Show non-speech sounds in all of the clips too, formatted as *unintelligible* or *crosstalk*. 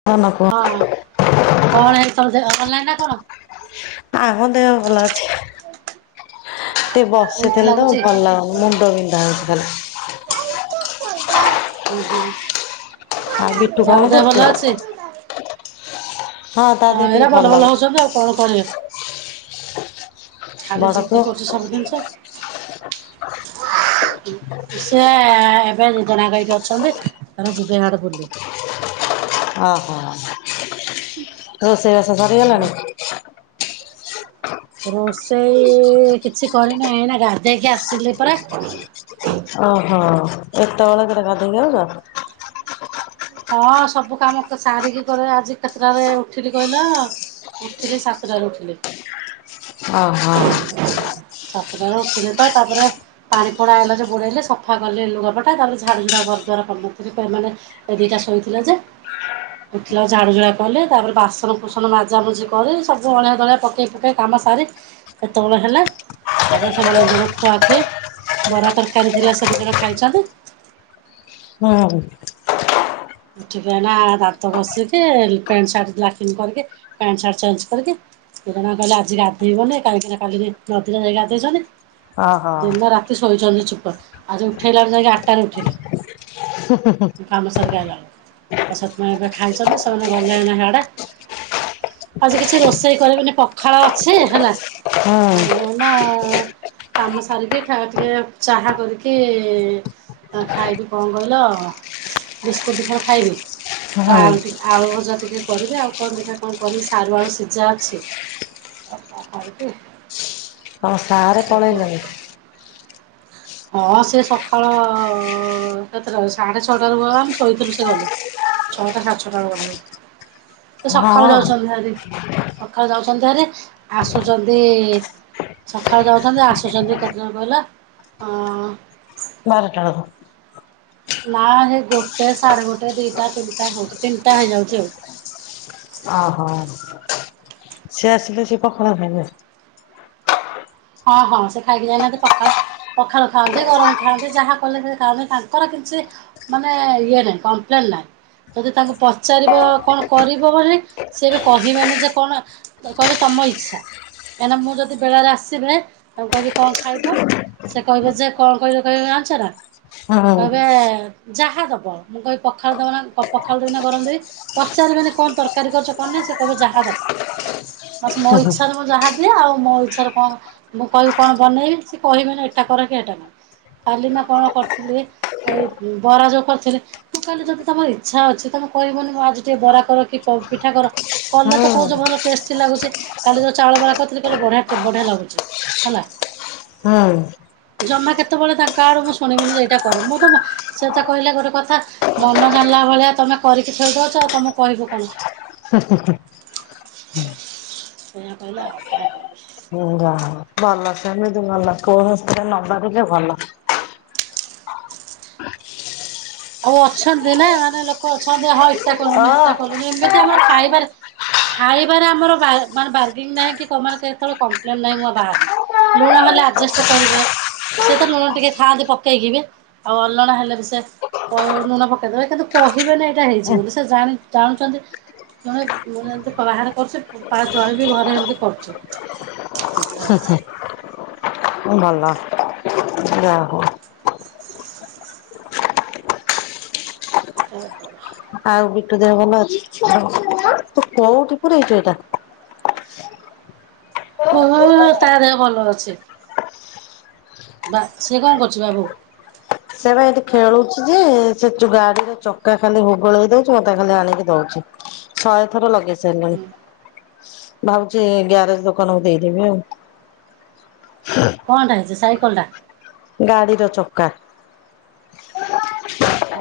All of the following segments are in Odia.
*unintelligible* ହଁ, କଣ ହେଇଚି ତମ ଦେହ ଭଲ ନାଇଁ ନା କଣ? ଆମ ଦେହ ଭଲ ଅଛି। ଏ ୱିକ ବସିଥିଲୁ ତ ଲାଗୁଛି। ଭଲ ମୁଣ୍ଡ ବିନ୍ଧା ହେଉଥିଲା। ଆଉ ବିଟୁ କଣ ବାବୁ ଦେହ ଭଲ କରୁଛି? ଅଛି। ହଁ ତା ହ ଦେହ ଏଇରା ଟିକେ ବଲ ଭଲ ବଲ ଅଛି। ହଉଛନ୍ତି ଆଉ କଣ କରିବେ। ଖାଲି ବଡ ଜିଦି ପୁଅ କରୁଛି ସବୁ ଜିନିଷ। *inaudible* ସେ ଏବେ ଦି ଜଣାଙ୍କ ଏଇଠି ଅଛନ୍ତି ଯିବେ ଆଡେ ବୁଲି। ଓ ହୋ ରୋଷେଇ ବାସ ଆଉ ସରିଗଲାଣି। ରୋଷେଇ କିଛି କରିନି ଏଇନା ଗାଧେଇକି ଆସିଲି ପରା। ଓହୋ ଏତେବେଳେ କରେ ଗାଧେଇକି ଆଉଚ। ହଁ ସବୁ କାମ ସାରିକି କରେ ଆଜି କେତେଟାରେ ଉଠିଲି କହିଲ? ଉଠିଲି ସାତଟାରେ ଉଠିଲି। ଓ ହୋ। ସାତଟାରେ ଉଠିଲେ ତ ତାପରେ ପାଣି ପଡା ହେଲା ଯେ ବୁଡେଇଲେ ସଫା କଲେ ଲୁଗାପଟା ତାପରେ ଝାଡୁ ଝୁଡା ଘରଦ୍ୱାର ଏମାନେ ଏ ଦୁଇଟା ଶୋଇଥିଲେ ଯେ ଦେଖିଲ ଝଡୁଝୁଡ଼ା କଲେ ତାପରେ ବାସନ କୁସନ ମଜାମୁଜି କରି ସବୁ ଅଳିଆ ଦଳିଆ ପକେଇ ପୁକାକି। କାମ ସାରି ଏତେବେଳ ହେଲା। ତାପରେ ସେମାନେ ଦୁଇ ଜଣ ଖୁଆଖୁଇ ବରା ତରକାରୀ ଥିଲେ ସେ ଦୁଇ ଜଣ ଖାଇଛନ୍ତି। ହଁ। ଠିକିନା ଦାନ୍ତ ଘସିକି ପ୍ୟାଣ୍ଟ ସାର୍ଟ ଲାଟିନ କରିକି ପ୍ୟାଣ୍ଟ ସାର୍ଟ ଚେଞ୍ଜ କରିକି। *unintelligible* କହିଲା ଆଜି ଗାଧେଇବନି କାହିକିନା କାଲିି ଯେ ନଦୀରେ ଯାଇ ଗାଧେଇଛନ୍ତି। ଓହୋ ଦିନ ରାତି ଶୋଇଛନ୍ତି ଚୁପ ଆଜି ଉଠେଇଲାରୁ ଯାଇକି ଆଠଟାରେ ଉଠିଲେ। ହଁ। କାମ ସାରିକି ଆଇଲ। ତାଛତ ଏବେ ଖାଇଛନ୍ତି ସେମାନେ ଗଲେ ଏଇନେ ହାଡେ। ଆଜି କିଛି ରୋଷେଇ କରିବନି ପଖାଳ ଅଛି ହେଲା ହୁଁ ନା କାମ ସାରିକି ଖାଇବାଟିକେ ଚାହା କରିକି ତ ଖାଇବି କଣ କହିଲ ବିସ୍କୁଟ ଦି କଣ ଖାଇବି ତ ଆଳୁ ହୁଁ ଟିକେ। ଆଳୁ ଭଜା ଟିକେ କରିବି ଆଉ କଣ ଦେଖିବା କଣ କରିବି ସାରୁଆଳୁ ସିଝା ଅଛି। ଅହ ଆଉ କି ହଁ ସାରେ ପଳେଇଲେଣି। ହଁ ସେ ସକାଳ କେତେଟା ସାଢେ ଛଅଟାରୁ ଆମେ ଶୋଇଥିଲୁ ସେ ଗଲେ। ଛଅଟା ସାଢଛଅଟା ବେଳୁ ଗଲେନି ସେ ହଁ ସକାଳୁ ଯାଉଛନ୍ତି ଭାରି। ସକାଳୁ ଯାଉଛନ୍ତି ହାରି ଆସୁଛନ୍ତି। ସକାଳୁ ଯାଉଛନ୍ତି ଆସୁଛନ୍ତି କେତେବେଳେ କହିଲ ଅ ବାରଟା ବେଳକୁ। ନା ହେ ଗୋଟେ ସାଢେ ଗୋଟେ ଦିଟା ତିନିଟା ହଉଛି ତିନିଟା ହେଇଯାଉଛି ଆଉ। ଓହୋ ସିଏ ଆସିଲେ ସେ ପଖାଳ ଖାଇବେ। ହଁ ହଁ ସେ ଖାଇକି ଯାଇନାହାନ୍ତି ପଖାଳ। ପଖାଳ ଖାଆନ୍ତି ଗରମ ଖାଆନ୍ତି ଯାହା କଲେ ସେ ଖାଉନ୍ତି ତାଙ୍କର କିଛି ମାନେ ଇଏ ନାଇଁ କମ୍ପ୍ଲେନ ନାହିଁ। ଯଦି ତାଙ୍କୁ ପଚାରିବ କଣ କରିବ ବୋଲି ସିଏ ବି କହିବେନି ଯେ କଣ। କହିବେ ତମ ଇଚ୍ଛା କାହିଁକିନା ମୁଁ ଯଦି ବେଳାରେ ଆସି। ସିବେ ତାଙ୍କୁ କହିବି କଣ ଖାଇବ ସେ କହିବେ ଯେ କଣ କହିଲେ କହିବେ ଜାଣିଛ ନା। ହୁଁ କହିବେ ଯାହା ଦବ ମୁଁ କହିବି ପଖାଳ ଦେବ ନା କ ପଖାଳ ଦେବି ନା ଗରମ ଦେବି। ପଚାରିବେନି କଣ ତରକାରୀ କରିଚ କଣ ନାଇଁ ସେ କହିବେ ଯାହା ଦବ। ବସ୍ ମୋ ଇଚ୍ଛାରେ ମୁଁ ଯାହା ଦିଏ ଆଉ ମୋ ଇଚ୍ଛାରେ କଣ ମୁଁ କହିବି କଣ ବନେଇବି ସେ କହିବେନି ଏଟା କର କି ହେଟା କର କାଲି ନା କଣ କରିଥିଲି। ଏଇ ବରା ଯୋଉ କରିଥିଲି। ମୁଁ କହିଲି ଯଦି ତମର ଇଚ୍ଛା ଅଛି ତମ କହିବନି ମୁଁ ଆଜି ଟିକେ ବରା କର କି ପିଠା କର। କଲେ ହୁଁ ତ କହୁଚ ଭଲ ଟେଷ୍ଟଟି ଲାଗୁଛି କାଲିର ଚାଉଳ ବରା କରିଥିଲି କହିଲେ ବଢିଆ ବଢିଆ ଲାଗୁଚି। ହେଲା। ହଁ। ଜମା କେତେବେଳେ ତାଙ୍କ ଆଡୁ ମୁଁ ଶୁଣିବିନି ଯେ ଏଇଟା କର ମୁଁ ତ ସେ ତ କହିଲେ ଗୋଟେ କଥା ମନ ଜାଣିଲା ଭଳିଆ ତମେ କରିକି ଥୋଇଦୋଉଛ ଆଉ ତମକୁ କହିବୁ କଣ? ହୁ ହୁ ହୁ ସେଇଆ କହିଲେ ଆଉ କଣ କହିବି। ହୁଁ ଯାହା ଭଲ ସେମିତି ଭଲ କୌଣସିଥିରେ ନଭାବିଲେ ଭଲ। ଆଉ ଅଛନ୍ତି ନା ମାନେ ଲୋକ ଅଛନ୍ତି ହଁ ଏଇଟା କଲୁନି ହଁ ହେଟା କଲୁନି ଏମିତି ଆମର ଖାଇବାରେ ଖାଇବାରେ ଆମର ବା ବାର୍ଗିନ୍ ନାହିଁ କି *unintelligible* କେତେବେଳେ କମ୍ପ୍ଲେନ୍ ନାହିଁ। ବା ଲୁଣ ହେଲେ ଆଯେଷ୍ଟ କରିବେ। ସେ ତ ଲୁଣ ଟିକେ ଖାଆନ୍ତି ପକେଇକି ବି ଆଉ ଅଲଣା ହେଲେ ବି ସେ କ ଲୁଣ ପକେଇଦେବେ କିନ୍ତୁ କହିବେନି ଏଇଟା ହେଇଛିି ବୋଲି ସେ ଜାଣି ଜାଣୁଛନ୍ତି। ଜଣେ *unintelligible* ବାହାରେ କରୁଚି ଆ ଜଣେ ବି ଘରେ ଏମିତି କରୁଚି। ଭଲ ଯାହାହୋଉ। *unintelligible* ଆଉ ବିଟୁ ଦେହ ଭଲ ଅଛି? ତୁ କୋଉଠି ପୁରେଇଛୁ ଏଟା। ହୋ ଓ ତା ଦେହ ଭଲ ଅଛି ବା ସେ କଣ କରୁଛି ବାବୁ? ସେ ବା ଏଠି ଖେଳୁଛି ଯେ ସେ ଯୋ ଗାଡିର ଚକା ଖାଲି ହୁଗୁଳେଇ ଦଉଛି ମୋତେ ଖାଲି ଆଣିକି ଦଉଛି। ସହେଥର ଲଗେଇସାରିଲିଣି। ଭାବୁଛି ଗ୍ୟାରେଜ ଦୋକାନକୁ ଦେଇଦେବି ଆଉ। କଣଟା ହେଇଛି ସାଇକଲଟା? ଗାଡିର ଚକା। ଅହ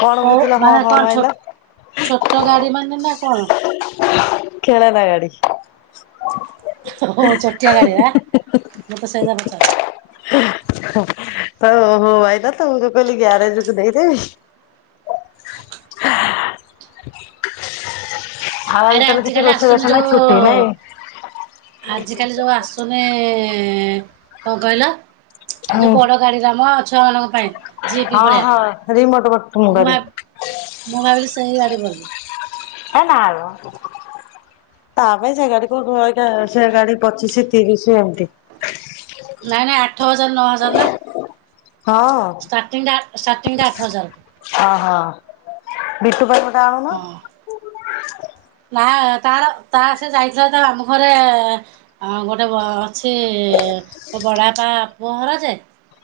କଣ କଉ ବୁଝିଲା ହଁ ମାନେ ହଁ କଣ ଛୋ ମାଇଲା ଛୋଟ ଗାଡି ମାନେ ନା କଣ? ଖେଳନା ଗାଡି। ଓହୋ ଛୋଟିଆ ଗାଡିରା ମୁଁ ତ ସେଇଆ ପଚାରୁଚି। ତ ଓହୋ ଆଇଲା ତ, ମୁଁ ଯୋଉ କହିଲି ଗ୍ୟାରେଜକୁ ଦେଇଦେବି। ଆଉ ଆଜି ରା ତାହେଲେ କିଛି ଆଜିକାଲି ରୋଷେଇ ବାସ ଆସୁନି ନାହିଁ ଛୁଟି ଯୋଉ, ନାଇଁ? ଆଜିକାଲି ଯୋଉ ଆସୁ ତୁମେ କଣ କହିଲ ଏ ଯୋଉ ବଡ଼ ଗାଡିରା ମ ଛୁଆ ମାନଙ୍କ ପାଇଁ। ଜିପି ହଁ ଭଳିଆ ହଁ ରିମୋଟ ବଟମ୍ ମୁଁ ଭା ଗାଡି। ମୁଁ ଭାବିଲି ସେହି ଗାଡି ବୋଲି। ହେ ନା ମ। ତା ପାଇଁ ସେ ଗାଡି କୋଉଠୁ ଅଇଲା ସେ ଗାଡି ପଚିଶି ତିରିଶ ଏମିତି। ନାଇଁ ନାଇଁ ଆଠ ହଜାର ନଅ ହଜାର ନା। ହଁ। ଷ୍ଟାଟିଂଟା ଷ୍ଟାର୍ଟିଂଟା ଆଠ ହଜାର। ଓ ହୋ ବିଟୁ ପାଇଁ ଗୋଟେ ଆଣୁନ? ତା ତାର ତାର ସେ ଯାଇଥିଲା ତା ମାମୁ ଘରେ ଗୋଟେ ସେ ମୋ ବଡବାପା ପୁଅ ଘର ଯେ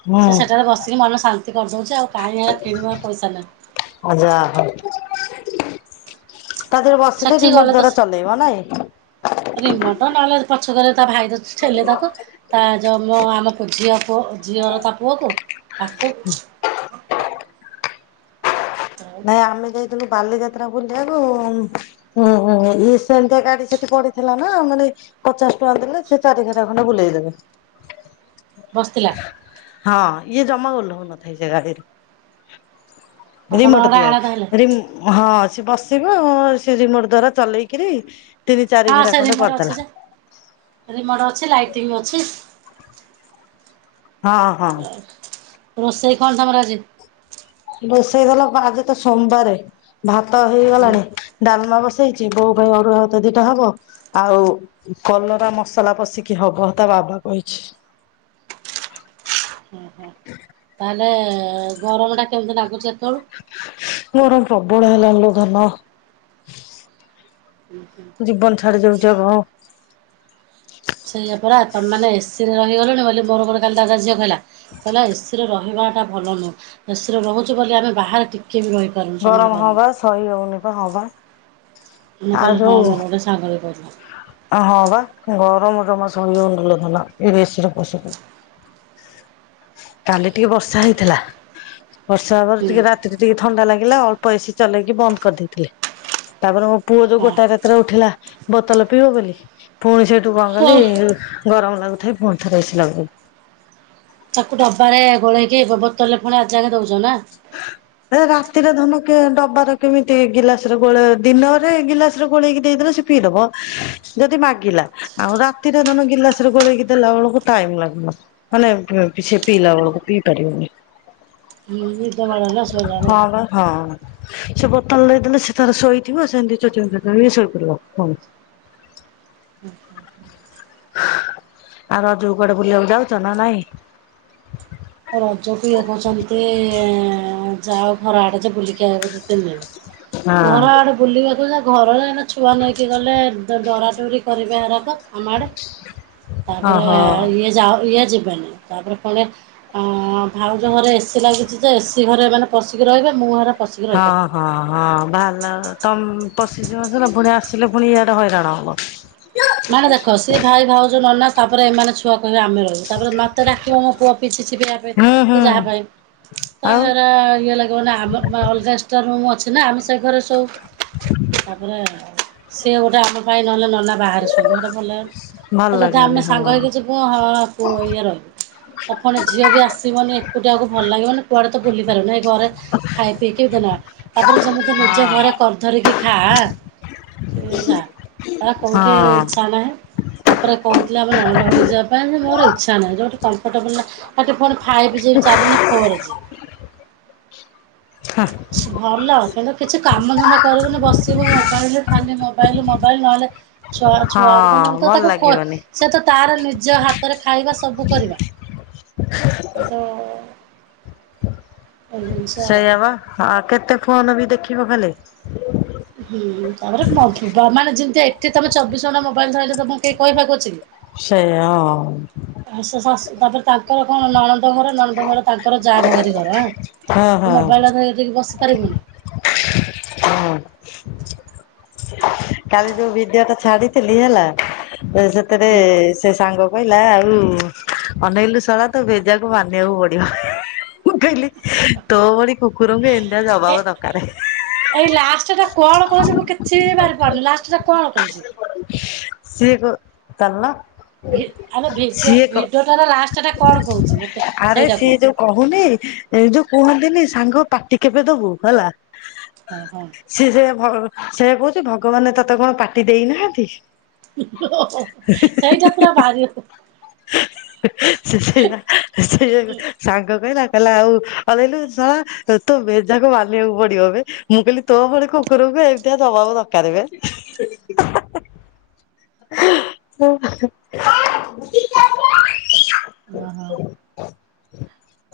ହୁଁ ସେ ସେଠାରେ ବସିକି ମନ ଶାନ୍ କରିଦଉଚି ଆଉ କାଇଁ ହେରା କିଣିବ ପଇସା ନାଁ ଯାହାହଉ। ତା ଦେହରେ ବସିଲେ ସେଠି ଗଲେ ରିମୋଟ ତ ଦ୍ଵାରା ଚଲେଇବ ନାଇଁ। ରିମୋଟ ନହେଲେ ପଛକରେ ତା ଭାଇ ବସିଚି ଛେଲେ ତାକୁ। ତା ଯ ମ ଆମ ଝିଅ ପୁଅ ଝିଅର ତା ପୁଅକୁ ତାକୁ *inaudible* ଆଉ ନାଇଁ ଆମେ ଯାଇଥିଲୁ ବାଲିଯାତ୍ରା ବୁଲିବାକୁ ହୁଁ ହୁଁ ଇଏ ସେମିତିଆ ଗାଡି ସେଠି ପଡିଥିଲା ନା ମାନେ ପଚାଶ ଟଙ୍କା ଦେଲେ ସେ ଚାରିଘେରା ଖଣ୍ଡେ ବୁଲେଇ ଦେବେ। ବସିଥିଲା। ହଁ ଇଏ ଜମା ଓହ୍ଲୋଉ ନ ଥାଏ ସେ ଗାଡିରୁ। ରିମୋଟ ଦିଆ ରି *inaudible* ହଁ ସେ ବସିବ, ସେ ରିମୋଟ ଦ୍ଵାରା ଚଲେଇକିରି ତିନି ଚାରି ହଁ ସେ ଘେରା ଖଣ୍ଡେ ରିମୋଟ ଅଛି କରିଦେଲା। ଯେ ରିମୋଟ ଅଛି ଲାଇଟିଂ ବି ଅଛି। ହଁ ହଁ ରୋଷେଇ କଣ ତମର ଆଜି? ରୋଷେଇ ଗଲା ଆଜି ତ ସୋମବାରେ, ଭାତ ହୁଁ ହେଇଗଲାଣି ଡାଲମା ବସେଇଛି ବୋଉ ପାଇଁ ଅରୁଆ ଭାତ ଦିଟା ହବ ଆଉ କଲରା ମସଲା ପଶିକି ହବ ତା ବାବା କହିଛି? ଓ ହୋ ତାହେଲେ ଗରମ ଟା କେମିତି ଲାଗୁଛି ଏତେବେଳୁ? ଗରମ ପ୍ରବଳ ହେଲାଲୋ ଧନ। ହୁଁ ହୁଁ। ଜୀବନ ଛାଡି ଯାଉଛି ଆଗ ସେଇଆ ପରା ତମେ ମାନେ ଏସିରେ ରହିଗଲଣି ବୋଲି ମୋର ଗୋଟେ କାଲି ଦାଦା ଝିଅ କହିଲା। କହିଲା ଏସିରେ ରହିବାଟା ଭଲ ନୁହେଁ ଏସିରେ ରହୁଛୁ ବୋଲି ଆମେ ବାହାରେ ଟିକେ ବି ରହି ପାରୁନୁ ସମ୍ଭାଳି ଗରମ ହଁ ବା ସହି ହଉନି ବା ହଁ ବା ପାରୁନୁ ମୁ ଆଉ କହିଲି ହଁ ଯୋଉ ମୋର ଗୋଟେ ସା ଙ୍ଗଟେ କହୁଥିଲା। ହଁ ବା ଗରମ ଜମା ସହିହଉନି ଲୋ ଧନ ଏ ଏସିରେ ପଶିକି। କାଲି ଟିକେ ବର୍ଷା ହେଇଥିଲା। ବର୍ଷା ହେବାରୁ ହୁଁ ଟିକେ ରାତିରେ ଟିକେ ଥଣ୍ଡା ଲାଗିଲା ଅଳ୍ପ ଏସିି ଚଲେଇକି ବନ୍ଦ କରିଦେଇଥିଲେ ତାପରେ ମୋ ପୁଅ ଯୋଉ ହଁ ଗୋଟା ରାତିରେ ଉଠିଲା ବୋତଲ ପିଇବ ବୋଲି ପୁଣି ସେଇଠୁ କଣ କଲି? ହଉ ଗରମ ଲାଗୁଥାଏ ପୁଣି ଥରେ ଏସି ଲଗେଇଲି। ତାକୁ ଡବାରେ ଗୋଳେଇକି ବୋତଲରେ ପୁଣି ଆଜି ଯାକେ ଦଉଛ ନା? *inaudible* ରାତିରେ ଧନ କେ ଡବାରେ କେମିତି ଗିଲାସରେ ଗୋଳେଇ ଦିନରେ ଗିଲାସରେ ଗୋଳେଇକି ଦେଇଦେଲେ ସେ ପିଇଦବ ଯଦି ମାଗିଲା ଆଉ ରାତିରେ ଧାନ ଗିଲାସରେ ଗୋଳେଇକି ଦେଲା ବେଳକୁ ଟାଇମ ଲାଗିବ। ମାନେ ଏବେ *unintelligible* ପିଇଲା ବେଳକୁ ପିଇ ପାରିବନି। ହୁଁ ମାଡ଼ିଲା ଶୋଇଲା ହଁ ବେଳୁ ବା ହଁ। ସେ ବୋତଲରେ ଦେଲେ ସେତାର ଶୋଇଥିବ ସେମିତି ଚୁଚୁମି ଚୁଚୁମି ଶୋଇପଡିବ ପୁଣି *inaudible* ଆଉ ରଜକୁ କୁଆଡେ ବୁଲିବାକୁ ଯାଉଛ ନା ନାଇଁ। ରଜକୁ ଇଏ କହୁଛନ୍ତି ଯାଅ ଘର ଆଡେ ଯେ ବୁଲିକି ଆଇବ ଦି ତିନି ଦିନ। *inaudible* ଘର ଆଡେ ବୁଲିବାକୁ ଯେ ଘରରେ ଛୁଆ ନେଇକି ଗଲେ ଡରାଡରି କରିବେ ହେରାକ। ଆମଆଡେ ତାପରେ ଓହୋ। ଇଏ ଯା ଇଏ ଯିବେନି ତାପରେ ପୁଣି ଭାଉଜ ଘରେ ଏସିି ଲାଗିଛି ଯେ ଏସିି ଘରେ ମାନେ ପଶିକି ରହିବେ ମୁଁ ଘରେ। ପଶିକି ହଁ ରହିପାରିବିନି। ହଁ ହଁ ବାହାରଲା ତମ ପଶିଯିବସିନା ପୁଣି ଆସିଲେ ପୁଣି ଇଆଡେ ହଇରାଣ ହବ। ମାନେ ଦେଖ ସିଏ ଭାଇ ଭାଉଜ ନନା ତାପରେ ଏମାନେ ଛୁଆ କହିବେ ଆମେ ରହିବୁ। ତାପରେ ମତେ ଡାକିବ ମୋ ପୁଅ ପିଠିଚିପିବା ହୁଁ ହୁଁ ପାଇଁ ଯାହା ପାଇଁ ଆଉ ତାରା ଇଏ ଲାଗିବ ନା ଆମ ଅଲଗା ଏକ୍ସଟ୍ରାରୁମ୍ ଅଛି ନା ଆମେ ସେ ଘରେ ସୋଉ। ତାପରେ ସିଏ ଗୋଟେ ଆମ ପାଇଁ ନହେଲେ ନନା ବା ଭଲ ଭଲ ତ ଯଦି ଲାଗିବନି ଆମେ ହଁ। ସାଙ୍ଗ ହେଇକି ଯିବୁ ହଁ ଇଏ ରହିବୁ। ପ୍ରଥମେ ଝିଅ ବି ଆସିବନି ଏକୁଟିଆକୁ ଭଲ ଲାଗିବନି କୁଆଡେ ତ ବୁଲି ପାରିବୁନି ଏଇ ଘରେ ଖାଇ ପିଇକି ଦିନ ତାପରେ ଯେମିତି ହଁ ନିଜ ଘରେ କରି ଧରିକି ଖା କ କଉଠି ଇଛା ନାହିଁ। ତାପରେ କହୁଥିଲା ଆମ ନଣନ୍ଦ ଘରେଟି ଯିବା ପାଇଁ ମୋର ଇଛା ନାହିଁ ଯୋଉଠି କମ୍ଫର୍ଟେବଲ ନାଁ ତାକୁ ଟିକେ ଫାଇଭ୍ ଜି ଚାଲୁନି ଫୋର୍ ଜି। ହଁ ଭଲ କିନ୍ତୁ କିଛି କାମ ଧନ୍ଦା କରିବୁନି ବସିବ ମୋବାଇଲ ଖାଲି ମୋବାଇଲ ମୋବାଇଲ ନହେଲେ ଛୁଆ ହଁ ଛୁଆ ଭଲ ତାକୁ ଲାଗିବନି। ସେ ତ ତାର ନିଜ ହାତରେ ଖାଇବା ସବୁ କରିବା କିନ୍ତୁ ଏଇ ଜିନିଷ ଆଉ ସେଇଆ ବା ହଁ କେତେ ଫୋନ ବି ଦେଖିବ ଖାଲି। ହୁଁ ତାପରେ ମାନେ ଯେମିତି ଏଠି ତମେ ଚବିଶ ଘଣ୍ଟା ମୋବାଇଲ ଧଇଲେ ତମ କେହି କହିବାକୁ ଅଛି କି? ସେୟା ହଁ। ଆ ଶାଶୁ ତାପରେ ତାଙ୍କର କଣ ନଣନ୍ଦ ଘର ନଣନ୍ଦ ଘର ତାଙ୍କର ଯା ଭଗାରି ଘର ହଁ ହଁ ହଁ ହଁ ତ ମୋବାଇଲ ଧ ଟିକି ବସି ପାରିବୁନି ହୁଁ। କାଲି ଯୋଉ ଭିଡିଓ ଟା ଛାଡିଥିଲି ହେଲା ସେଥିରେ ହୁଁ ସେ ସାଙ୍ଗ କହିଲା ଆଉ ଅନେଇଲୁ ସଳା ତ ଭେଜାକୁ ମାନିବାକୁ ପଡିବ। ମୁଁ କହିଲି ତୋ ଭଳି କୁକୁରଙ୍କୁ ଏନିତି ଜବାବ ଏ ଦରକାର। ଏଇ ଲାଷ୍ଟଟା କଣ କହୁଛି ମୁଁ କିଛି ବାରି ପାରୁନି ଲାଷ୍ଟ ଟା କଣ କହୁଛି ସିଗ ତାଲ ଆମେ ଭି ଭିଡିଓଟାର ଲାଷ୍ଟ ଟା କଣ କହୁଛିୁ ମତେ ଆରେ ସେଇଟା ସିଏ କୁହ ଯୋଉ କହୁନି ଏଇ ଯୋଉ କୁହନ୍ତିନି ସାଙ୍ଗ ପାଟି କେବେ ଦବୁ ହେଲା ହଁ ହଁ ସିଏ ସେ ସେ କହୁଛି ଭଗବାନ ତୋତେ କଣ ପାଟି ଦେଇନାହାନ୍ତି ଓ ସେଇଟ ପୁରା ବାର ହ ସେ ସେୟା ସେସେୟା ସାଙ୍ଗ କହିଲା କହିଲା ଆଉ ଅଇଲୁ ଶଲା ତୋ ଭେଜାକୁ ମାନିବାକୁ ପଡିବ ଏ ମୁଁ କହିଲି ତୋ ଭଳି କୁକୁରକୁ ଏମିତିଆ ଦବାକୁ ଦରକାର ଏ *inaudible* ଓହୋ।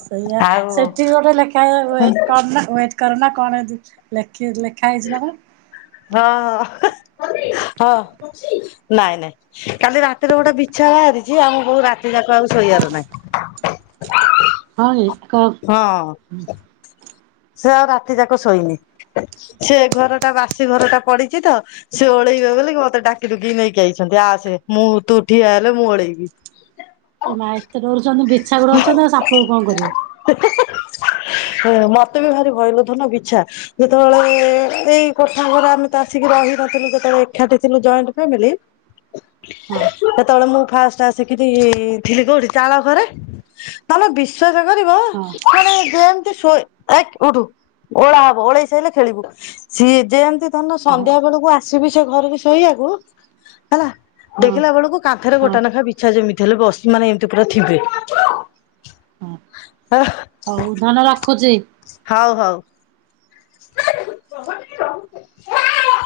ସେଇଆ ଆଉ ସେଠି ଗୋଟେ ଲେଖା ୱଟ କରନା ୱେଟ କରନା କଣ ଏନ୍ତି ଲେଖା ଲେଖି ଲେଖା ହେଇଛି ନା କଣ ହଁ ହଁ ହଁ। ନାଇଁ ନାଇଁ କାଲି ରାତିରେ ଗୋଟେ ବିଛା ବାହାରିଚି ଆମ ବୋଉ ରାତି ଯାକ ଆଉ ଶୋଇବାର ନାଇଁ ହଁ କି କଣ ହଁ ସେ ଆଉ ରାତି ଯାକ ଶୋଇନି ସେ ଘର ଟା ବାସି ଘର ଟା ପଡିଚି ତ ସେ ଓଳେଇବେ ବୋଲି କି ମତେ ଡାକିଡୁକିକି ନେଇକି ଆଇଛନ୍ତି ଆସେ ମୁଁ ତୁ ଠିଆ ହେଲେ ମୁଁ ଓଳେଇବି *inaudible* ଏ ମା ଏତେ ଡରୁଚନ୍ତି ବିଛା କୁ ଡରୁଚନ୍ତି ଆଉ ସାପ କୁ କଣ କରିବେ ହି ହି ମତେ ବି ଭାରି ଭୟଲୋ ଧନ ବିଛା ଯେତେବେଳେ ଏଇ କୋଠା ଘରେ ଆମେ ତ ଆସିକି ରହି ନଥିଲୁ ଯେତେବେଳେ ଏକାଠି ଥିଲୁ ଜଏଣ୍ଟ ଫାମିଲି ହଁ ସେତେବେଳେ ମୁଁ ଫା ସେଠୁ ଆସିକିରି ଥିଲି କୋଉଠି ଚାଳ ଘରେ ତମେ ବିଶ୍ଵାସ କରିବ ମ ହଁ ଯେମତି ଶୋଇବୁ ଓଳା ହବ ଓଳେଇ ସାଇଲେ ଖେଳିବୁ। ସିଏ ଯେମିତି ଧନ ହଉ ସନ୍ଧ୍ୟା ବେଳକୁ ଆସିବି ସେ ଘରକୁ ଶୋଇବାକୁ ହେଲା ହଁ ଦେଖିଲା ବେଳକୁ କାନ୍ଥରେ ହଁ ଗୋଟା ନାଖା ବିଛା ଯେମିତି ହେଲେ ବସି ମାନେ ଏମିତି ପୁରା ଥିବେ ହଁ *inaudible* ହଉ ଧନ ରଖୁଚି ହଉ ହଉ। *inaudible*